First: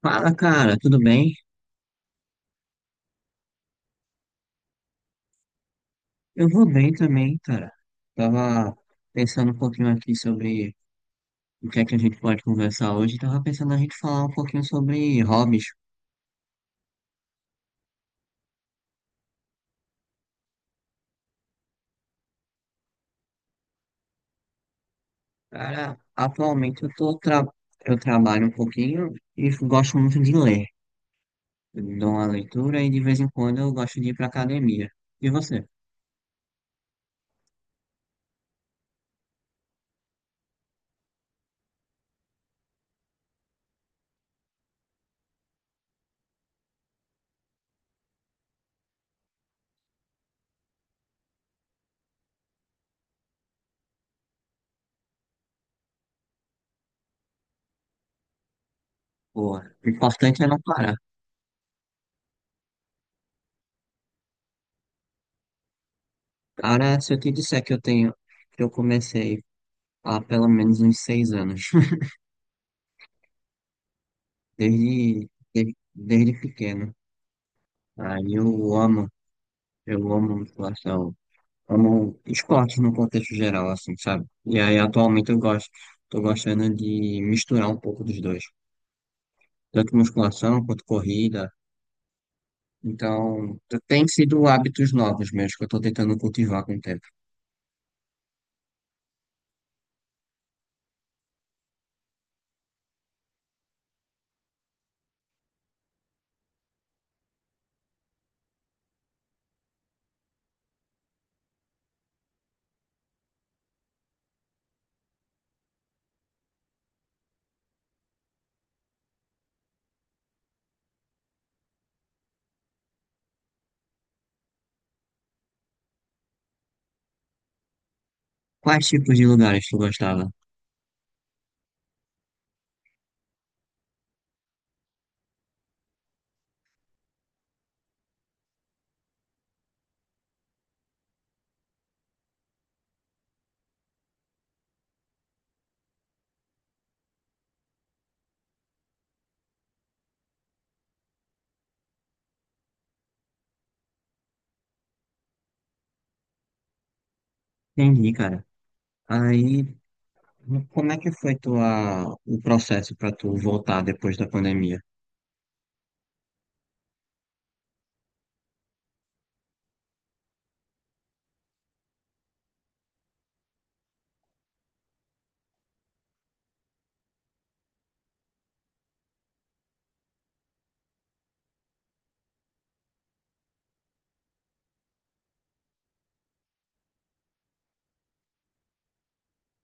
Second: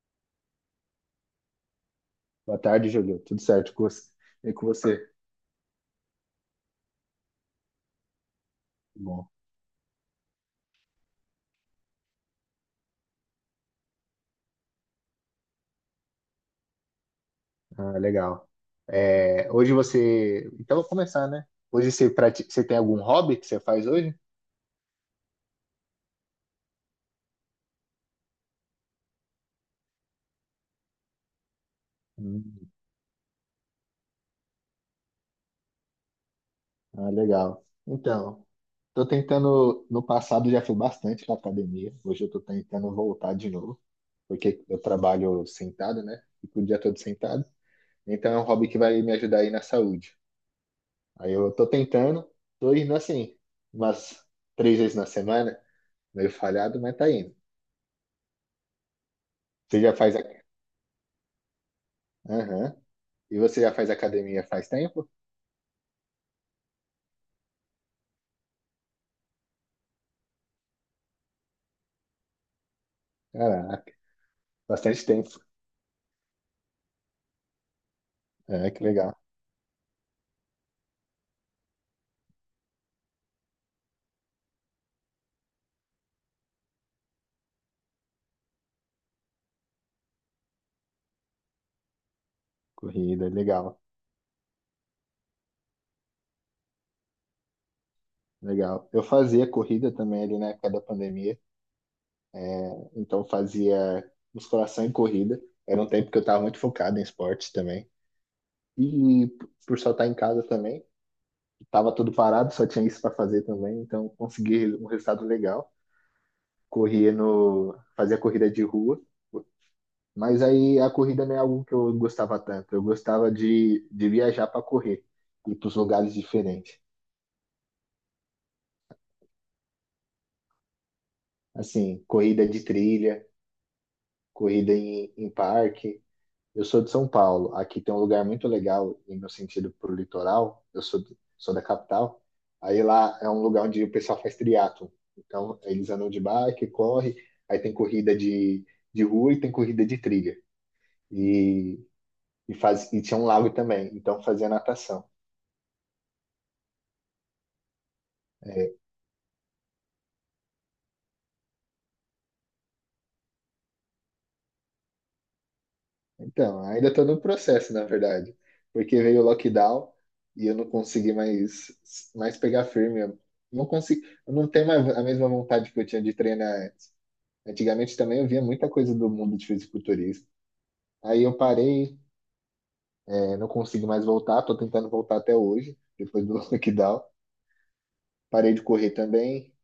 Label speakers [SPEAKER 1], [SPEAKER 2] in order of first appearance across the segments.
[SPEAKER 1] Fala, cara, tudo bem?
[SPEAKER 2] Boa tarde, Júlio. Tudo certo com você? E com você?
[SPEAKER 1] Eu vou bem também, cara. Tava
[SPEAKER 2] Bom,
[SPEAKER 1] pensando um pouquinho aqui sobre o que é que a gente pode conversar hoje. Tava pensando a gente falar um pouquinho sobre hobbies.
[SPEAKER 2] ah, legal. É, hoje você. Então, vou começar, né? Hoje você, você tem algum hobby que você faz hoje?
[SPEAKER 1] Cara, atualmente eu trabalho um pouquinho e gosto muito de ler. Eu dou uma
[SPEAKER 2] Hum,
[SPEAKER 1] leitura e de vez em quando eu gosto de ir pra academia. E você?
[SPEAKER 2] ah, legal. Então, tô tentando. No passado já fui bastante na academia. Hoje eu tô tentando voltar de novo, porque eu trabalho sentado, né? Fico o dia todo sentado. Então, é um hobby que vai me ajudar aí na saúde. Aí eu tô tentando, tô indo assim, umas três vezes na semana, meio falhado, mas tá indo.
[SPEAKER 1] Pô,
[SPEAKER 2] Você
[SPEAKER 1] o
[SPEAKER 2] já faz.
[SPEAKER 1] importante
[SPEAKER 2] A-
[SPEAKER 1] é não parar.
[SPEAKER 2] Aham. E você já faz academia faz tempo?
[SPEAKER 1] Cara, se eu te disser que eu tenho, que eu comecei há pelo menos uns seis anos,
[SPEAKER 2] Caraca, bastante
[SPEAKER 1] desde,
[SPEAKER 2] tempo.
[SPEAKER 1] desde pequeno. Aí
[SPEAKER 2] É,
[SPEAKER 1] eu
[SPEAKER 2] que
[SPEAKER 1] amo,
[SPEAKER 2] legal.
[SPEAKER 1] eu amo musculação, amo esporte no contexto geral, assim, sabe? E aí tô gostando de misturar um pouco dos dois, tanto musculação quanto corrida.
[SPEAKER 2] Corrida,
[SPEAKER 1] Então,
[SPEAKER 2] legal,
[SPEAKER 1] tem sido hábitos novos meus que eu tô tentando cultivar com o tempo.
[SPEAKER 2] legal. Eu fazia corrida também ali na época da pandemia. É, então fazia musculação e corrida. Era um tempo que eu estava muito focado em esportes também. E por só estar em casa também, estava tudo parado, só tinha isso para fazer também. Então consegui um resultado legal. Corria no, fazia corrida de rua. Mas aí a corrida não é algo que eu gostava tanto. Eu gostava de viajar para correr, ir para os lugares diferentes.
[SPEAKER 1] Quais tipos de lugares tu gostava?
[SPEAKER 2] Assim, corrida de trilha, corrida em parque. Eu sou de São Paulo. Aqui tem um lugar muito legal, em meu sentido, pro litoral. Sou da capital. Aí lá é um lugar onde o pessoal faz triatlo. Então, eles andam de bike, corre. Aí tem corrida de rua e tem corrida de trilha. E, e tinha um lago também. Então, fazia natação.
[SPEAKER 1] Entendi, cara. Aí, como é que foi tua, o processo para tu voltar depois da pandemia?
[SPEAKER 2] Então, ainda estou no processo, na verdade, porque veio o lockdown e eu não consegui mais pegar firme. Eu não tenho mais a mesma vontade que eu tinha de treinar antes. Antigamente também eu via muita coisa do mundo de fisiculturismo. Aí eu parei, não consigo mais voltar, estou tentando voltar até hoje, depois do lockdown. Parei de correr também,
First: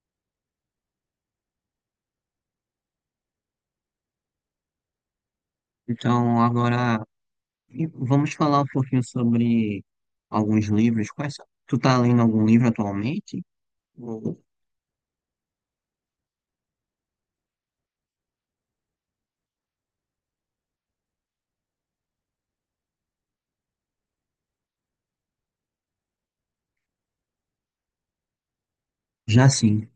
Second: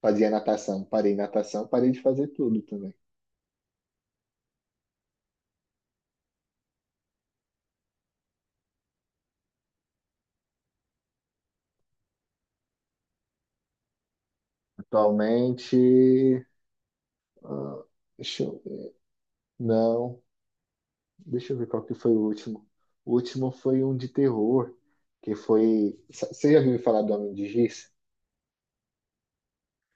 [SPEAKER 2] fazia natação, parei de fazer tudo também.
[SPEAKER 1] Então, agora e vamos falar um pouquinho sobre alguns livros. Quais são? Tu tá lendo algum livro atualmente? Ou-
[SPEAKER 2] Atualmente, deixa eu, não. Deixa eu ver qual que foi o último. O último foi um de terror, que foi. Você já ouviu falar do Homem de Giz?
[SPEAKER 1] Já sim.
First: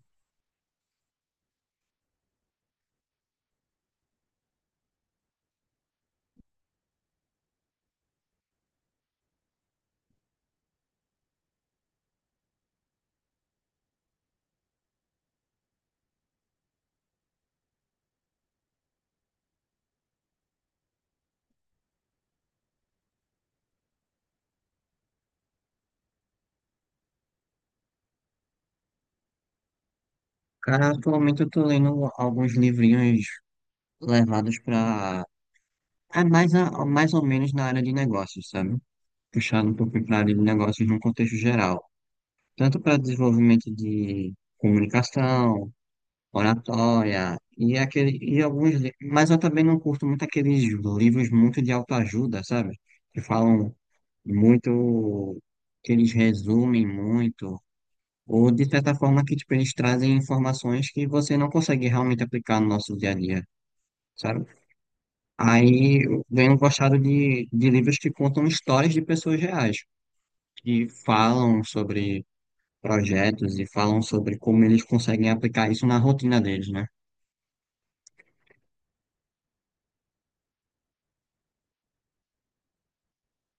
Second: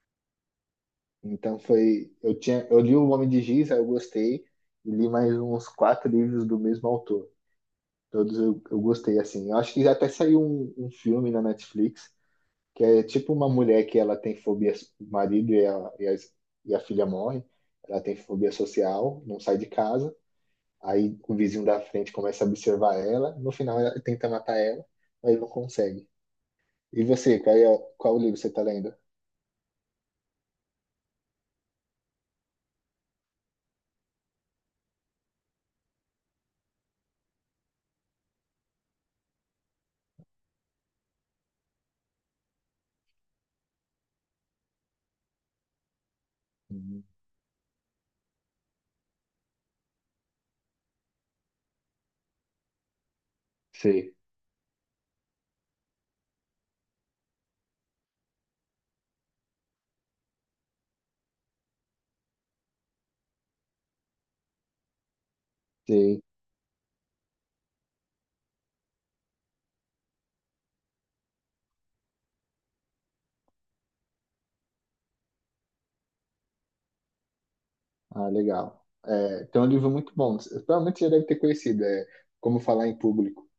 [SPEAKER 2] Então foi. Eu li o Homem de Giz, aí eu gostei, e li mais uns quatro livros do mesmo autor. Todos eu gostei, assim. Eu acho que já até saiu um filme na Netflix, que é tipo uma mulher que ela tem fobia, o marido e a, e a, e a filha morre, ela tem fobia social, não sai de casa. Aí o vizinho da frente começa a observar ela, no final ela tenta matar ela, mas não consegue. E você, qual livro você tá lendo?
[SPEAKER 1] Cara, atualmente eu tô lendo alguns livrinhos levados pra. É mais, mais ou menos na área de negócios, sabe? Puxado um pouco pra área de negócios num contexto geral. Tanto para desenvolvimento de comunicação,
[SPEAKER 2] Uhum.
[SPEAKER 1] oratória, e, aquele, e alguns. Li- mas eu também não curto muito aqueles livros muito de autoajuda, sabe? Que falam.
[SPEAKER 2] Sei,
[SPEAKER 1] Muito Que eles resumem muito, ou de certa forma que tipo, eles trazem informações que você não consegue realmente aplicar no nosso dia a dia, sabe? Aí
[SPEAKER 2] sei.
[SPEAKER 1] eu venho gostado de livros que contam histórias de pessoas reais, que falam sobre projetos e falam sobre como eles conseguem aplicar isso na rotina deles, né?
[SPEAKER 2] Ah, legal. É, tem um livro muito bom, provavelmente você já deve ter conhecido, é Como Falar em Público.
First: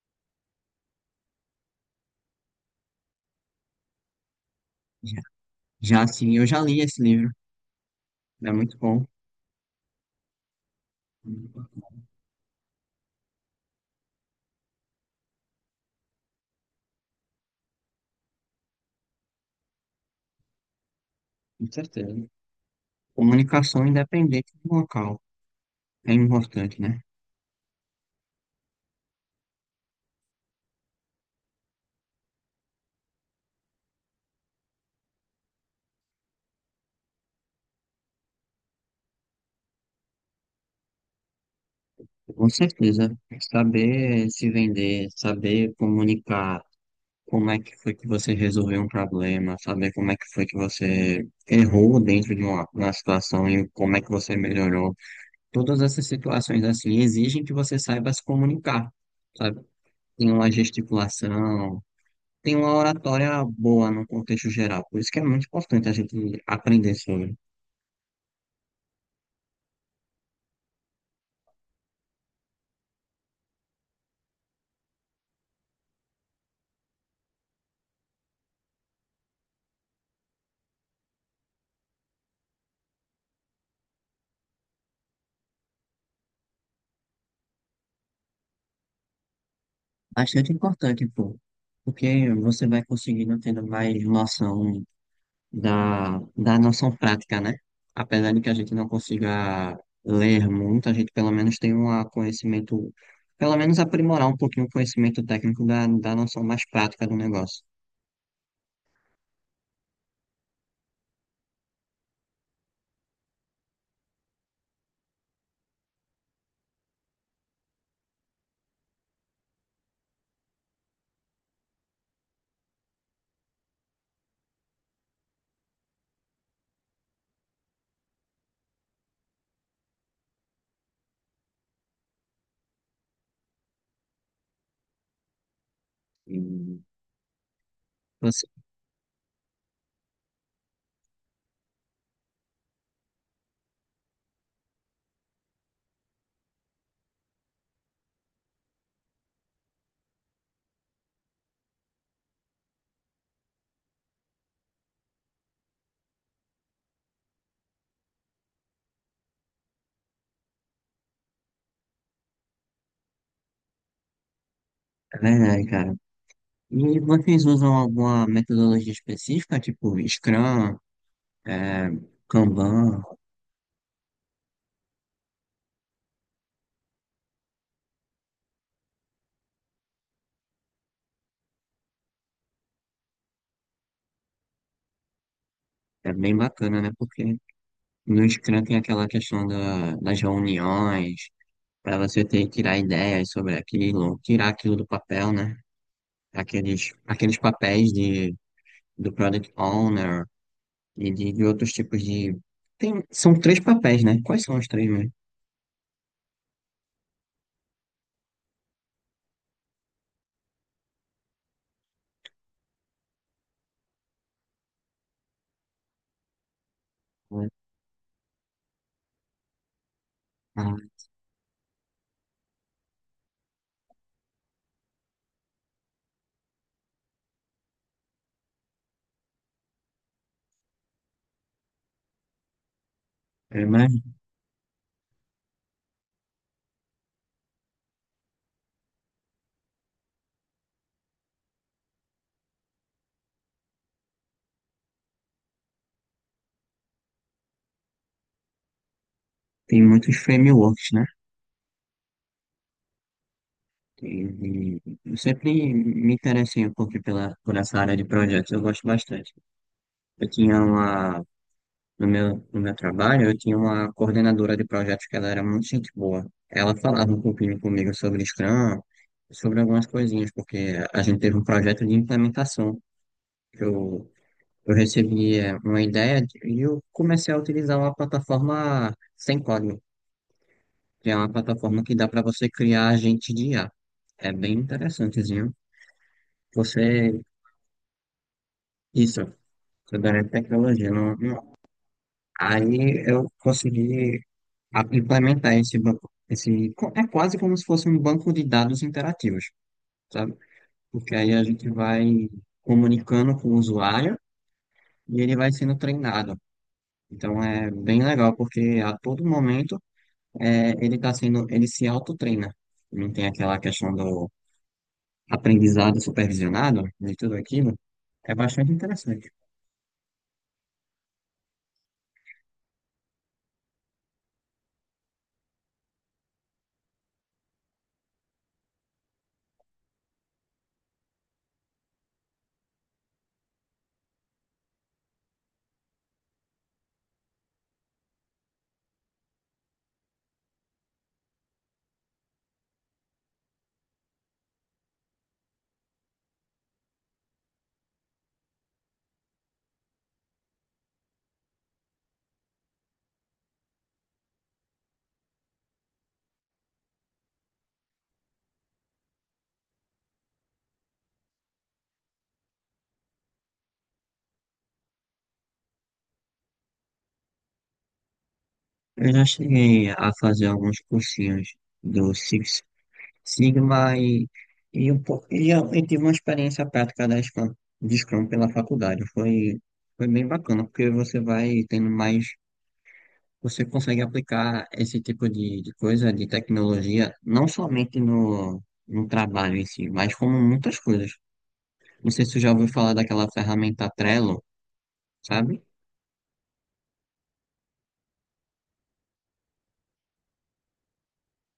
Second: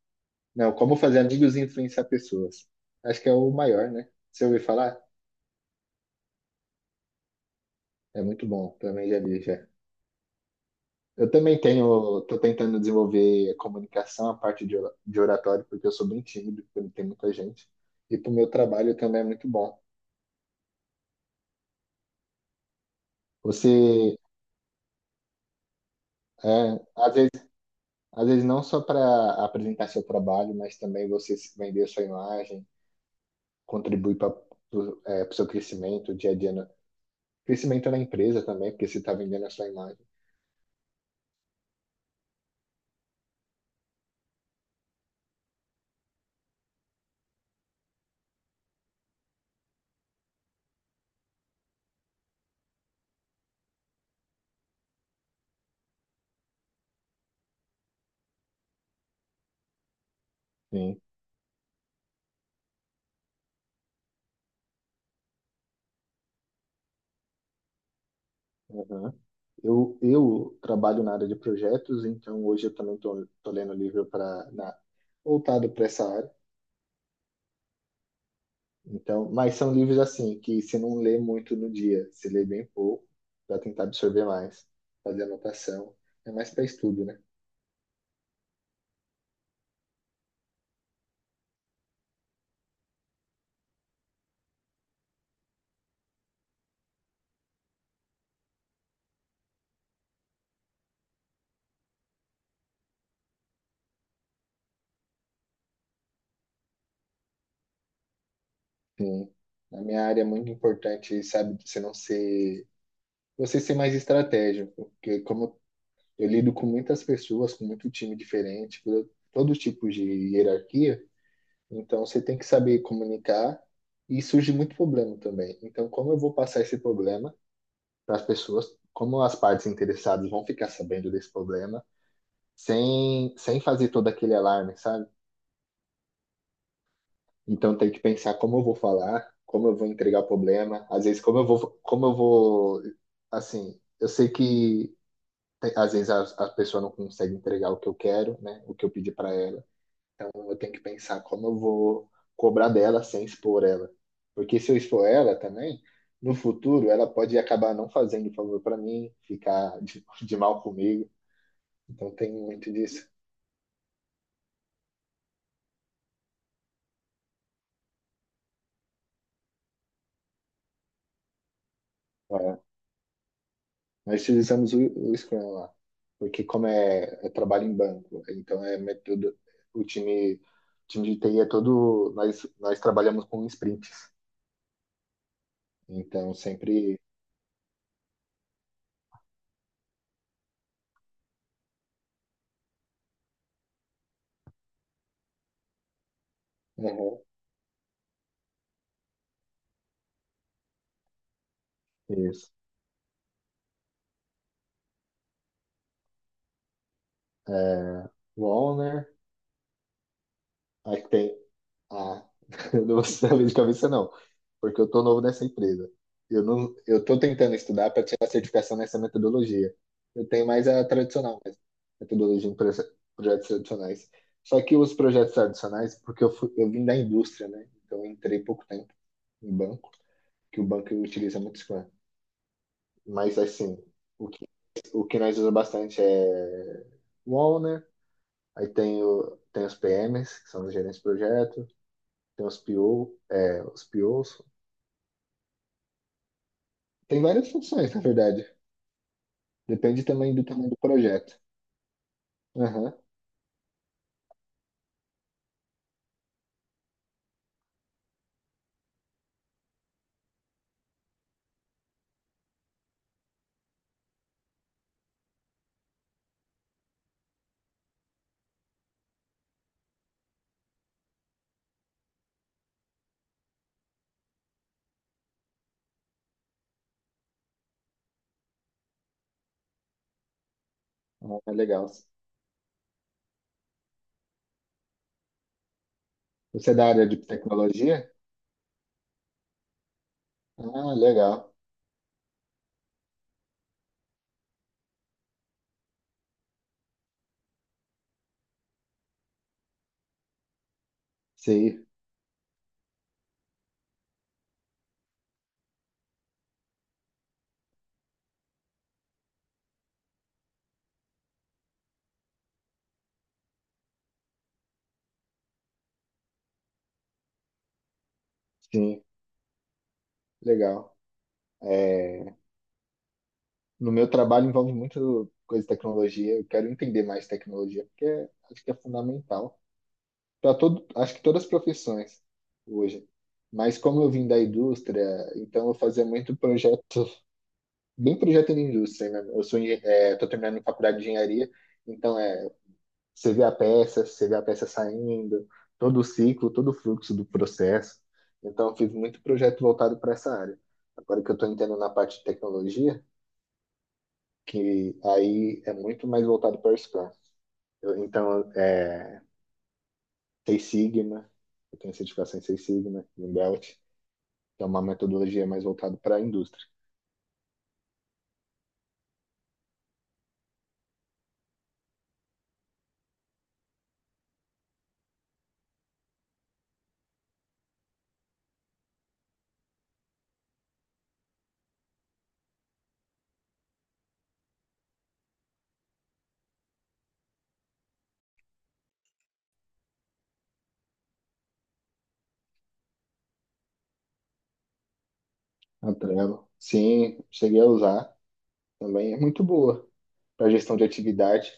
[SPEAKER 2] Não, Como Fazer Amigos e Influenciar Pessoas. Acho que é o maior, né? Você ouviu falar?
[SPEAKER 1] Já, já assim, eu já li esse livro,
[SPEAKER 2] É muito
[SPEAKER 1] é
[SPEAKER 2] bom,
[SPEAKER 1] muito bom,
[SPEAKER 2] também já li já.
[SPEAKER 1] com
[SPEAKER 2] Tô tentando desenvolver a comunicação, a parte de oratório, porque eu sou bem tímido, porque tem muita gente. E para o meu trabalho também é muito bom.
[SPEAKER 1] certeza. Comunicação
[SPEAKER 2] Você,
[SPEAKER 1] independente do local é importante,
[SPEAKER 2] é,
[SPEAKER 1] né?
[SPEAKER 2] às vezes não só para apresentar seu trabalho, mas também você se vender sua imagem, contribuir para o seu crescimento dia a dia, crescimento na empresa também, porque você está vendendo a sua imagem.
[SPEAKER 1] Com certeza, saber se vender, saber comunicar como é que foi que você resolveu um problema, saber como é que foi que você errou dentro de uma situação e como é que você melhorou. Todas essas situações assim exigem que você saiba se comunicar, sabe? Tem uma
[SPEAKER 2] Sim.
[SPEAKER 1] gesticulação, tem uma oratória boa no contexto geral. Por isso que é muito importante a gente aprender sobre.
[SPEAKER 2] Aham. Eu trabalho na área de projetos, então hoje eu também estou lendo livro para voltado para essa área. Então, mas são livros assim, que você não lê muito no dia, você lê bem pouco, para tentar absorver mais, fazer anotação. É mais para estudo, né?
[SPEAKER 1] Bastante importante, pô. Porque você vai conseguindo tendo mais noção da noção prática, né? Apesar de que a gente não consiga ler muito, a gente pelo menos tem um conhecimento, pelo menos aprimorar um pouquinho o conhecimento técnico da noção mais prática do negócio.
[SPEAKER 2] Sim. Na minha área é muito importante, sabe, você não ser, você ser mais estratégico, porque como eu lido com muitas pessoas, com muito time diferente, com todo tipo de hierarquia, então você tem que saber comunicar e surge muito problema também. Então, como eu vou passar esse problema para as pessoas? Como as partes interessadas vão ficar sabendo desse problema? Sem fazer todo aquele alarme, sabe?
[SPEAKER 1] E
[SPEAKER 2] Então tem que pensar
[SPEAKER 1] você,
[SPEAKER 2] como eu vou falar, como eu vou entregar o problema, às vezes como eu vou, assim, eu sei que às vezes a pessoa não consegue entregar o que eu quero, né? O que eu pedi para ela. Então eu tenho que pensar como eu vou cobrar dela sem expor ela. Porque se eu expor ela também, no futuro ela pode acabar não fazendo favor para mim, ficar de mal comigo. Então tem muito disso.
[SPEAKER 1] é verdade, cara. E vocês usam alguma metodologia específica, tipo Scrum, é,
[SPEAKER 2] É,
[SPEAKER 1] Kanban?
[SPEAKER 2] nós utilizamos o Scrum lá, porque como é, é trabalho em banco, então é método, o time de TI é todo, nós trabalhamos com sprints,
[SPEAKER 1] É
[SPEAKER 2] então
[SPEAKER 1] bem bacana, né?
[SPEAKER 2] sempre,
[SPEAKER 1] Porque no Scrum tem aquela questão das reuniões, para você ter que tirar ideias sobre aquilo, tirar aquilo do papel, né?
[SPEAKER 2] uhum,
[SPEAKER 1] Aqueles papéis do Product Owner e de outros tipos de.
[SPEAKER 2] isso,
[SPEAKER 1] Tem, são três papéis, né? Quais são os três mesmo?
[SPEAKER 2] é, o owner, aí tem, ah, eu não vou saber de cabeça não, porque eu tô novo nessa empresa. Eu não, eu tô tentando estudar para tirar a certificação nessa metodologia. Eu tenho mais
[SPEAKER 1] Ah,
[SPEAKER 2] a tradicional, mesmo, metodologia em projetos tradicionais. Só que os projetos tradicionais, porque eu vim da indústria, né? Então eu entrei pouco tempo em banco, que o banco utiliza muito Scrum. Mas assim,
[SPEAKER 1] mas
[SPEAKER 2] o que, o que nós usamos bastante é o owner, aí tem, o, tem os PMs, que são os gerentes de projeto, tem os PO, é, os POs, tem várias funções, na verdade.
[SPEAKER 1] tem
[SPEAKER 2] Depende
[SPEAKER 1] muitos
[SPEAKER 2] também do tamanho do
[SPEAKER 1] frameworks, né?
[SPEAKER 2] projeto. Aham.
[SPEAKER 1] E, e eu sempre me interessei um pouco por essa área de projetos, eu gosto bastante. Eu tinha uma. No meu trabalho, eu tinha uma coordenadora de projetos que ela era muito gente boa. Ela falava um pouquinho comigo sobre Scrum, sobre algumas coisinhas, porque a gente teve um projeto de implementação que eu recebi uma e eu comecei a utilizar uma plataforma sem código, que é uma
[SPEAKER 2] Ah,
[SPEAKER 1] plataforma
[SPEAKER 2] legal.
[SPEAKER 1] que dá para você criar agente de IA. É bem interessantezinho.
[SPEAKER 2] Você é da área de
[SPEAKER 1] Você,
[SPEAKER 2] tecnologia?
[SPEAKER 1] isso, sobre tecnologia.
[SPEAKER 2] Ah, legal.
[SPEAKER 1] Aí eu consegui implementar esse banco, é quase como se fosse um banco de dados interativos, sabe? Porque aí a gente
[SPEAKER 2] Sim,
[SPEAKER 1] vai comunicando com o usuário e ele vai sendo treinado. Então é bem legal, porque a todo momento ele se autotreina. Não tem aquela questão do aprendizado supervisionado, de tudo aquilo. É bastante
[SPEAKER 2] sim,
[SPEAKER 1] interessante.
[SPEAKER 2] legal. É, no meu trabalho envolve muito coisa de tecnologia. Eu quero entender mais tecnologia, porque acho que é fundamental para todo, acho que todas as profissões hoje. Mas como eu vim da indústria, então eu fazia muito projeto, bem projeto de indústria, né? Eu sou, estou terminando faculdade de engenharia, então é. Você vê a peça, você vê a peça saindo, todo o ciclo, todo o fluxo do processo. Então, eu fiz muito projeto voltado para essa área. Agora que eu estou entrando na parte de tecnologia, que aí é muito mais voltado para o Scrum. Eu- então, é, Six Sigma, eu tenho certificação em Six Sigma, em Belt, que é uma metodologia mais voltada para a indústria.
[SPEAKER 1] Eu já cheguei a fazer alguns cursinhos do Six Sigma eu tive uma experiência prática de Scrum pela faculdade. Foi bem bacana, porque você vai tendo mais, você consegue aplicar esse tipo de coisa, de tecnologia, não somente no trabalho em si, mas como muitas coisas. Não sei se tu já ouviu falar daquela ferramenta Trello, sabe?
[SPEAKER 2] A Trello, sim, cheguei a usar também, é muito boa para gestão de atividade,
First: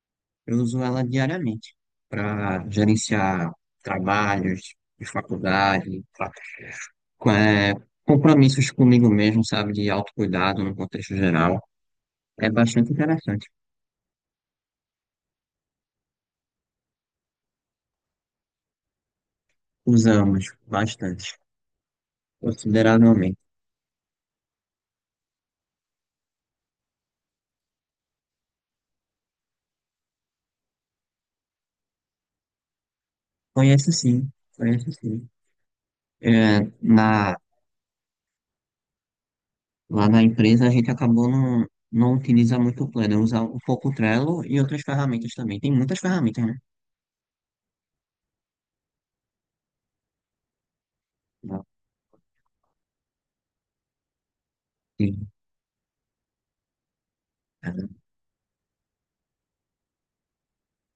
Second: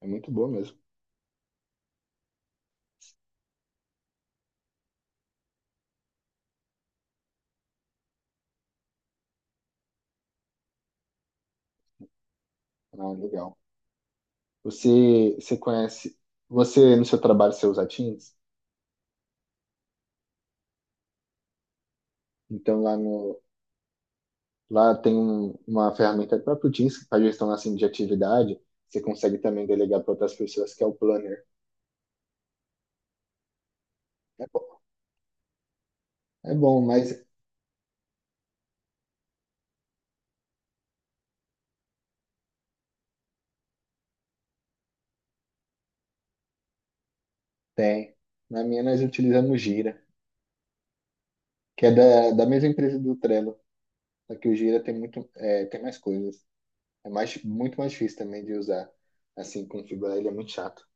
[SPEAKER 2] é muito boa
[SPEAKER 1] Eu
[SPEAKER 2] mesmo.
[SPEAKER 1] uso ela diariamente para gerenciar trabalhos de faculdade, com- é, compromissos comigo mesmo, sabe? De autocuidado no contexto geral. É bastante
[SPEAKER 2] Ah,
[SPEAKER 1] interessante.
[SPEAKER 2] legal. Você, você conhece, você no seu trabalho você usa Teams?
[SPEAKER 1] Usamos bastante,
[SPEAKER 2] Então lá
[SPEAKER 1] consideravelmente.
[SPEAKER 2] no lá tem uma ferramenta do próprio Teams que faz gestão assim de atividade. Você consegue também delegar para outras pessoas que é o Planner.
[SPEAKER 1] Conheço sim,
[SPEAKER 2] É bom,
[SPEAKER 1] conheço sim.
[SPEAKER 2] é
[SPEAKER 1] É,
[SPEAKER 2] bom, mas
[SPEAKER 1] na, lá na empresa a gente acabou não utiliza muito o Planner, usa um pouco o Trello e outras ferramentas também. Tem muitas ferramentas, né?
[SPEAKER 2] tem. Na minha nós utilizamos o Gira, que é da, da mesma empresa do Trello. Só que o Gira tem
[SPEAKER 1] Sim,
[SPEAKER 2] muito é, tem mais coisas. É mais muito
[SPEAKER 1] cara,
[SPEAKER 2] mais difícil também de usar. Assim configurar ele é muito chato.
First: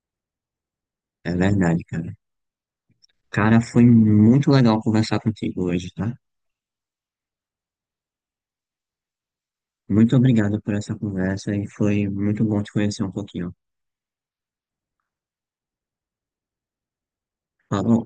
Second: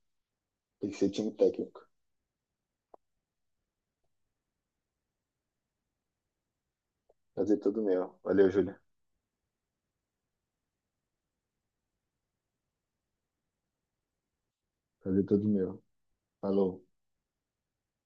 [SPEAKER 2] Tem que ser time
[SPEAKER 1] é
[SPEAKER 2] técnico.
[SPEAKER 1] verdade, cara. Cara, foi muito legal conversar contigo hoje, tá?
[SPEAKER 2] Fazer tudo meu. Valeu, Júlia.
[SPEAKER 1] Muito obrigado por essa conversa e foi muito bom te conhecer um pouquinho.
[SPEAKER 2] Fazer tudo meu. Falou.
[SPEAKER 1] Falou.